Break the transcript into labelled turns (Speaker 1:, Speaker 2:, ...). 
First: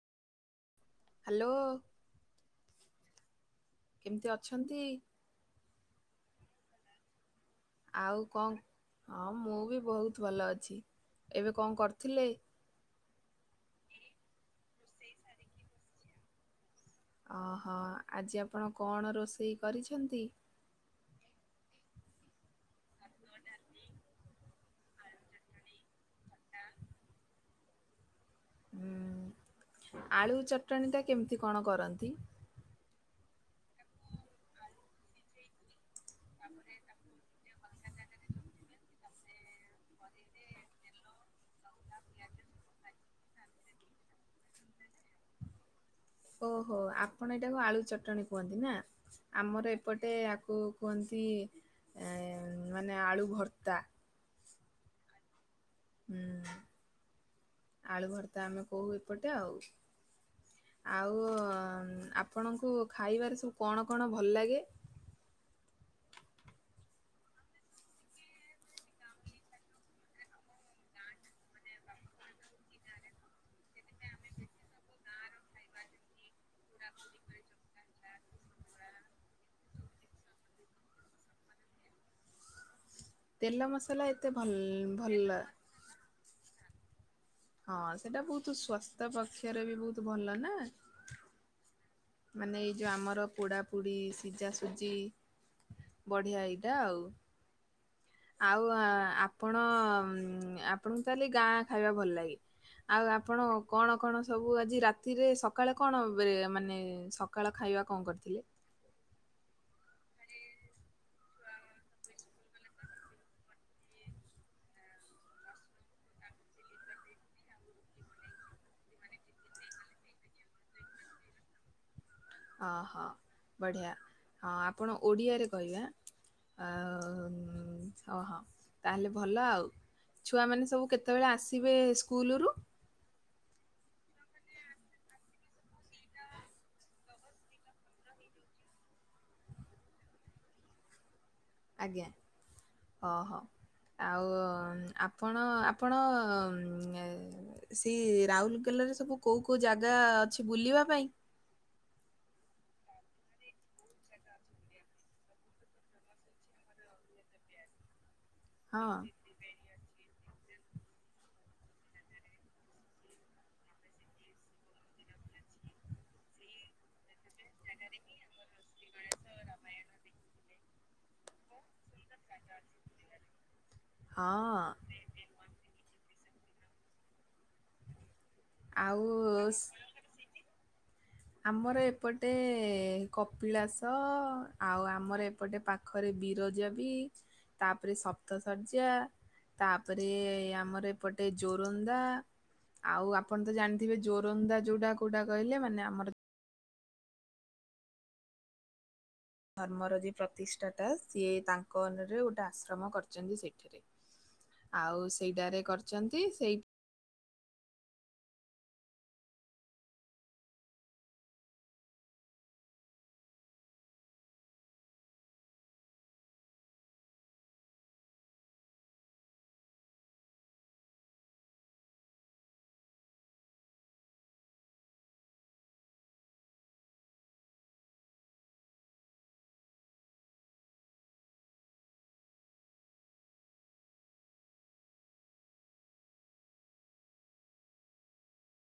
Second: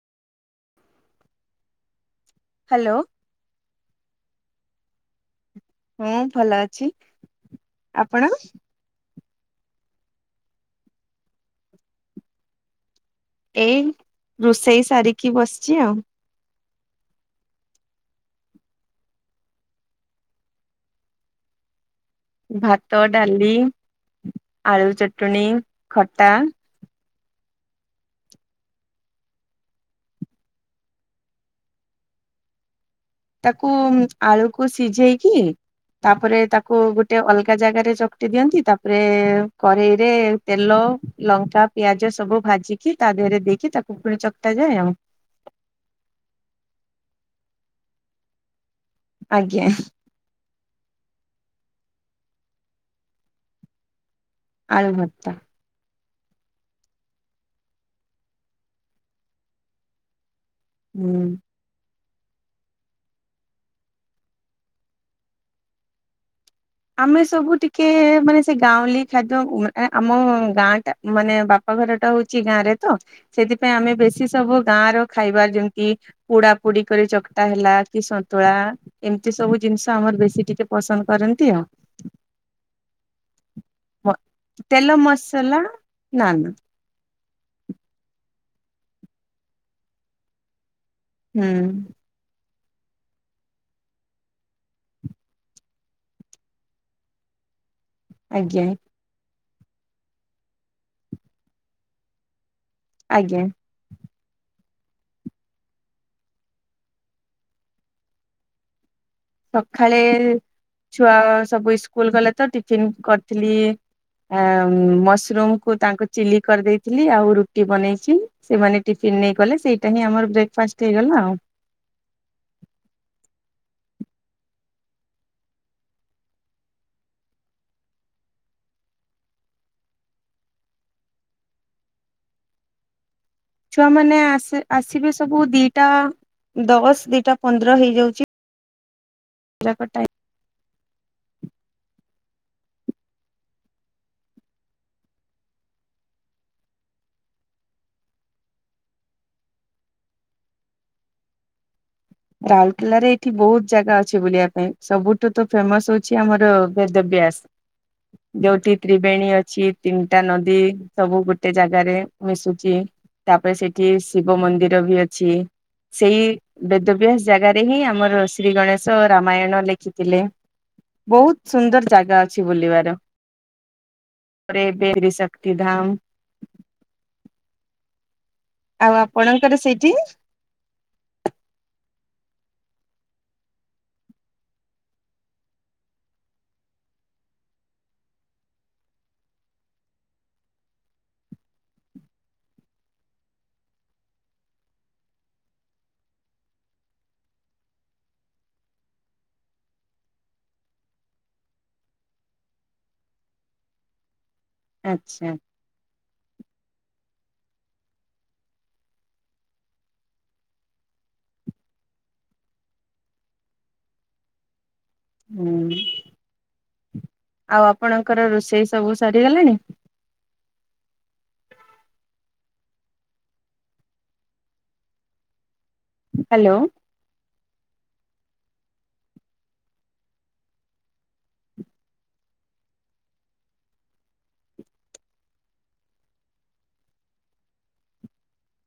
Speaker 1: Hello.
Speaker 2: Hello.
Speaker 1: କେମିତି ଅଛନ୍ତି?
Speaker 2: ହଁ ଭଲ ଅଛି।
Speaker 1: ଆଉ
Speaker 2: ଆପଣ
Speaker 1: କଣ ହଁ ମୁଁ ବି ବହୁତ ଭଲ ଅଛି। ଏବେ କଣ କରୁଥିଲେ?
Speaker 2: ଏଇ ରୋଷେଇ ସାରିକି ବସିଚି ଆଉ।
Speaker 1: ଓହୋ ଆଜି ଆପଣ କଣ ରୋଷେଇ କରିଛନ୍ତି?
Speaker 2: ଭାତ ଡାଲି ଆଳୁ ଚଟଣି ଖଟା।
Speaker 1: ହୁଁ ଆଳୁ ଚଟଣି ଟା କେମିତି କଣ କରନ୍ତି?
Speaker 2: ତାକୁ ଆଳୁକୁ ସିଝେଇକି ତାପରେ ତାକୁ ଗୋଟେ ଅଲ ଗା ଜାଗାରେ ଚକଟି ଦିଅନ୍ତି। ତାପରେ କରେଇରେ ତେଲ, ଲଙ୍କା, ପିଆଜ ସବୁ ଭାଜିକି ତା ଦେହରେ ଦେଇକି ତାକୁ ପୁରା ଚକଟ ଯାଏ ଆଉ।
Speaker 1: ଓହୋ ଆପଣ ଏଇଟାକୁ ଆଳୁ ଚଟଣି କୁହନ୍ତି ନା
Speaker 2: ଆଜ୍ଞା
Speaker 1: ଆମର ଏପଟେ ଆକୁ କୁହନ୍ତି ଏ ମାନେ ଆଳୁ ଭର୍ତ୍ତା।
Speaker 2: ଆଳୁ ଭର୍ତ୍ତା।
Speaker 1: ହୁଁ ଆଳୁ ଭର୍ତା ଆମେ କହୁ ଏପଟେ ଆଉ। ଆଉ
Speaker 2: ହୁଁ।
Speaker 1: ଆ ପଣଙ୍କୁ ଖାଇବାରେ ସବୁ କଣ କଣ ଭଲ ଲାଗେ?
Speaker 2: ଆମେ ସବୁ ଟିକେ ମାନେ ସେ ଗାଉଲି ଖାଦ୍ୟ ଉ ଆ ଆମ ଗାଁ ଟା ମାନେ ବା ପ ଘର ଟା ହଉଚି ଗାଁ ରେ ତ ସେଥିପାଇଁ ଆମେ ବେଶୀ ସବୁ ଗାଁର ଖାଇବା ଯେମତି ପୋଡା ପୋ ଡିକରି ଚକଟା ହେଲା କି ସନ୍ତୁଳା ଏମିତି ସବୁ ଜିନିଷ ଆମର ବେଶୀ ଟିକେ ପସନ୍ଦ କରନ୍ ନ୍ତି ଆଉ।
Speaker 1: ତେଲ ମସଲା ଏତେ ଭଲ
Speaker 2: ତେଲ
Speaker 1: ଭଲ
Speaker 2: ମସଲା ନା ନା।
Speaker 1: ହଁ ସେଟା ବହୁତ ସ୍ବସ୍ଥ୍ୟ ପକ୍ଷରେ ବି ବହୁତ ଭଲ ନା।
Speaker 2: ହୁଁ।
Speaker 1: ମାନେ ଏଇ ଯଉଁ ଆମର ପୋଡ଼ାପୋଡ଼ି ସିଝାସୁଜି। ବଢିଆ ଏଇଟା ଆଉ। ଆଉ
Speaker 2: ଆଜ୍ଞା
Speaker 1: ଆ- ଆପଣ ଆପଣଙ୍କୁ ତାହଲେ ଗାଁ ଖାଇବା ଭଲ ଲାଗେ? ଆଉ ଆପଣ
Speaker 2: ଆଜ୍ଞା
Speaker 1: କଣ କଣ ସବୁ ଆଜି ରାତିରେ ସକାଳେ କଣ ବ୍ରିଏ ମାନେ ସକାଳ ଖାଇବା କଣ କରିଥିଲେ?
Speaker 2: ସଖାଳେ ଛୁଆ ସବୁ ଇସ୍କୁଲ ଗଲେ ତ ଟିଫିନ କରିଥିଲି। ଆ ମସରୁମକୁ ତାଙ୍କୁ ଚିଲି କରିଦେଇଥିଲି ଆଉ ରୁଟି ବନେଇକି ସେମାନେ ଟିଫି ନ ନେଇଗଲେ ସେଇଟା ହିଁ ଆମର ବ୍ରେକ୍ଫାଷ୍ଟ ହେଇଗଲା ଆଉ।
Speaker 1: ଅହଁ ବଢ଼ିଆ ହଁ ଆପଣ ଓଡ଼ିଆରେ କହିବେ ଆ। ଆଉ ହଁ ହଁ ତାହେଲେ ଭଲ ଆଉ। ଛୁଆମାନେ ସବୁ କେତେବେଳେ ଆସିବେ ସ୍କୁଲରୁ?
Speaker 2: ଛୁଆମାନେ ଆସ ଆସିବେ ସବୁ ଦିଇଟା ଦଶ ଦିଟା ପନ୍ଦର ହେଇଯାଉଚି। ପିଲାକ ଟାଇ
Speaker 1: ଆଜ୍ଞା ଓ ହୋ। ଆଉ ଆପଣ ଆପଣ ସେ ରାଉଲ କେଲ୍ ଲାଜେ କୋଉ କୋଉ ଜାଗା ଅଛି ବୁଲିବା ପାଇଁ?
Speaker 2: [inaudible] ରାଉରକେଲାରେ ଏଇଠି ବହୁତ ଜାଗା ଅଛି ବୁଲିବା ପାଇଁ ସବୁଠୁ ତ ଫେମସ ହଉଚି ଆମର ବେଦବ୍ୟାସ। ଯୋଉଠି
Speaker 1: ହଁ।
Speaker 2: ତ୍ରିବେଣୀ ଅଛି ତିନିଟା ନ ଦି ସବୁ ଗୋଟେ ଜାଗାରେ ମିଶୁଚି। ତାପରେ ସେଠି ଶିବ ମନ୍ଦିର ବି ଅଛି ସେଇ ବେ ଦିବ୍ୟାସ ଜାଗାରେ ହିଁ ଆମର ଶ୍ରୀ ଗଣେଶ ରାମାୟଣ ଲେଖିଥିଲେ। ବହୁତୁ ସୁନ୍ଦର ଜାଗା ଅଛି ବୁଲିବାର। ତା ପରେ
Speaker 1: ହଁ
Speaker 2: ଏବେ ତ୍ରିଶକ୍ତି ଧାମ। ଆଉ ଆପଣଙ୍କର ସେଇଠି?
Speaker 1: ଆମର ଏପଟେ କପିଳାସ ଆଉ ଆମର ଏପଟେ ପାଖରେ ବିରଜା ବି ତାପରେ ସପ୍ତ ଶର୍ଯ୍ୟା। ତାପରେ ଆମର ଏପଟେ ଜୋରନ୍ଦା। ଆଉ ଆପଣ ତ ଜାଣିଥିବେ ଜୋରନ୍ଦା ଯୋଉଟା କୋଉଟା କହିଲେ ମାନେ ଆମ ଧର୍ମର ଯେ ପ୍ରତିଷ୍ଠା ତା ସିଏ ତାଙ୍କ ଅନରେ ଗୋଟେ ଆଶ୍ରମ କରିଛନ୍ତି ସେଇଠି। ଆଉ
Speaker 2: ଆଚ୍ଛା
Speaker 1: ସେଇଟାରେ କରିଛନ୍ତି ସେଇ
Speaker 2: ହୁଁ। ଆଉ ଆପଣଙ୍କର ରୋଷେଇ ସବୁ ସରିଗଲାଣି? ହ୍ୟାଲୋ।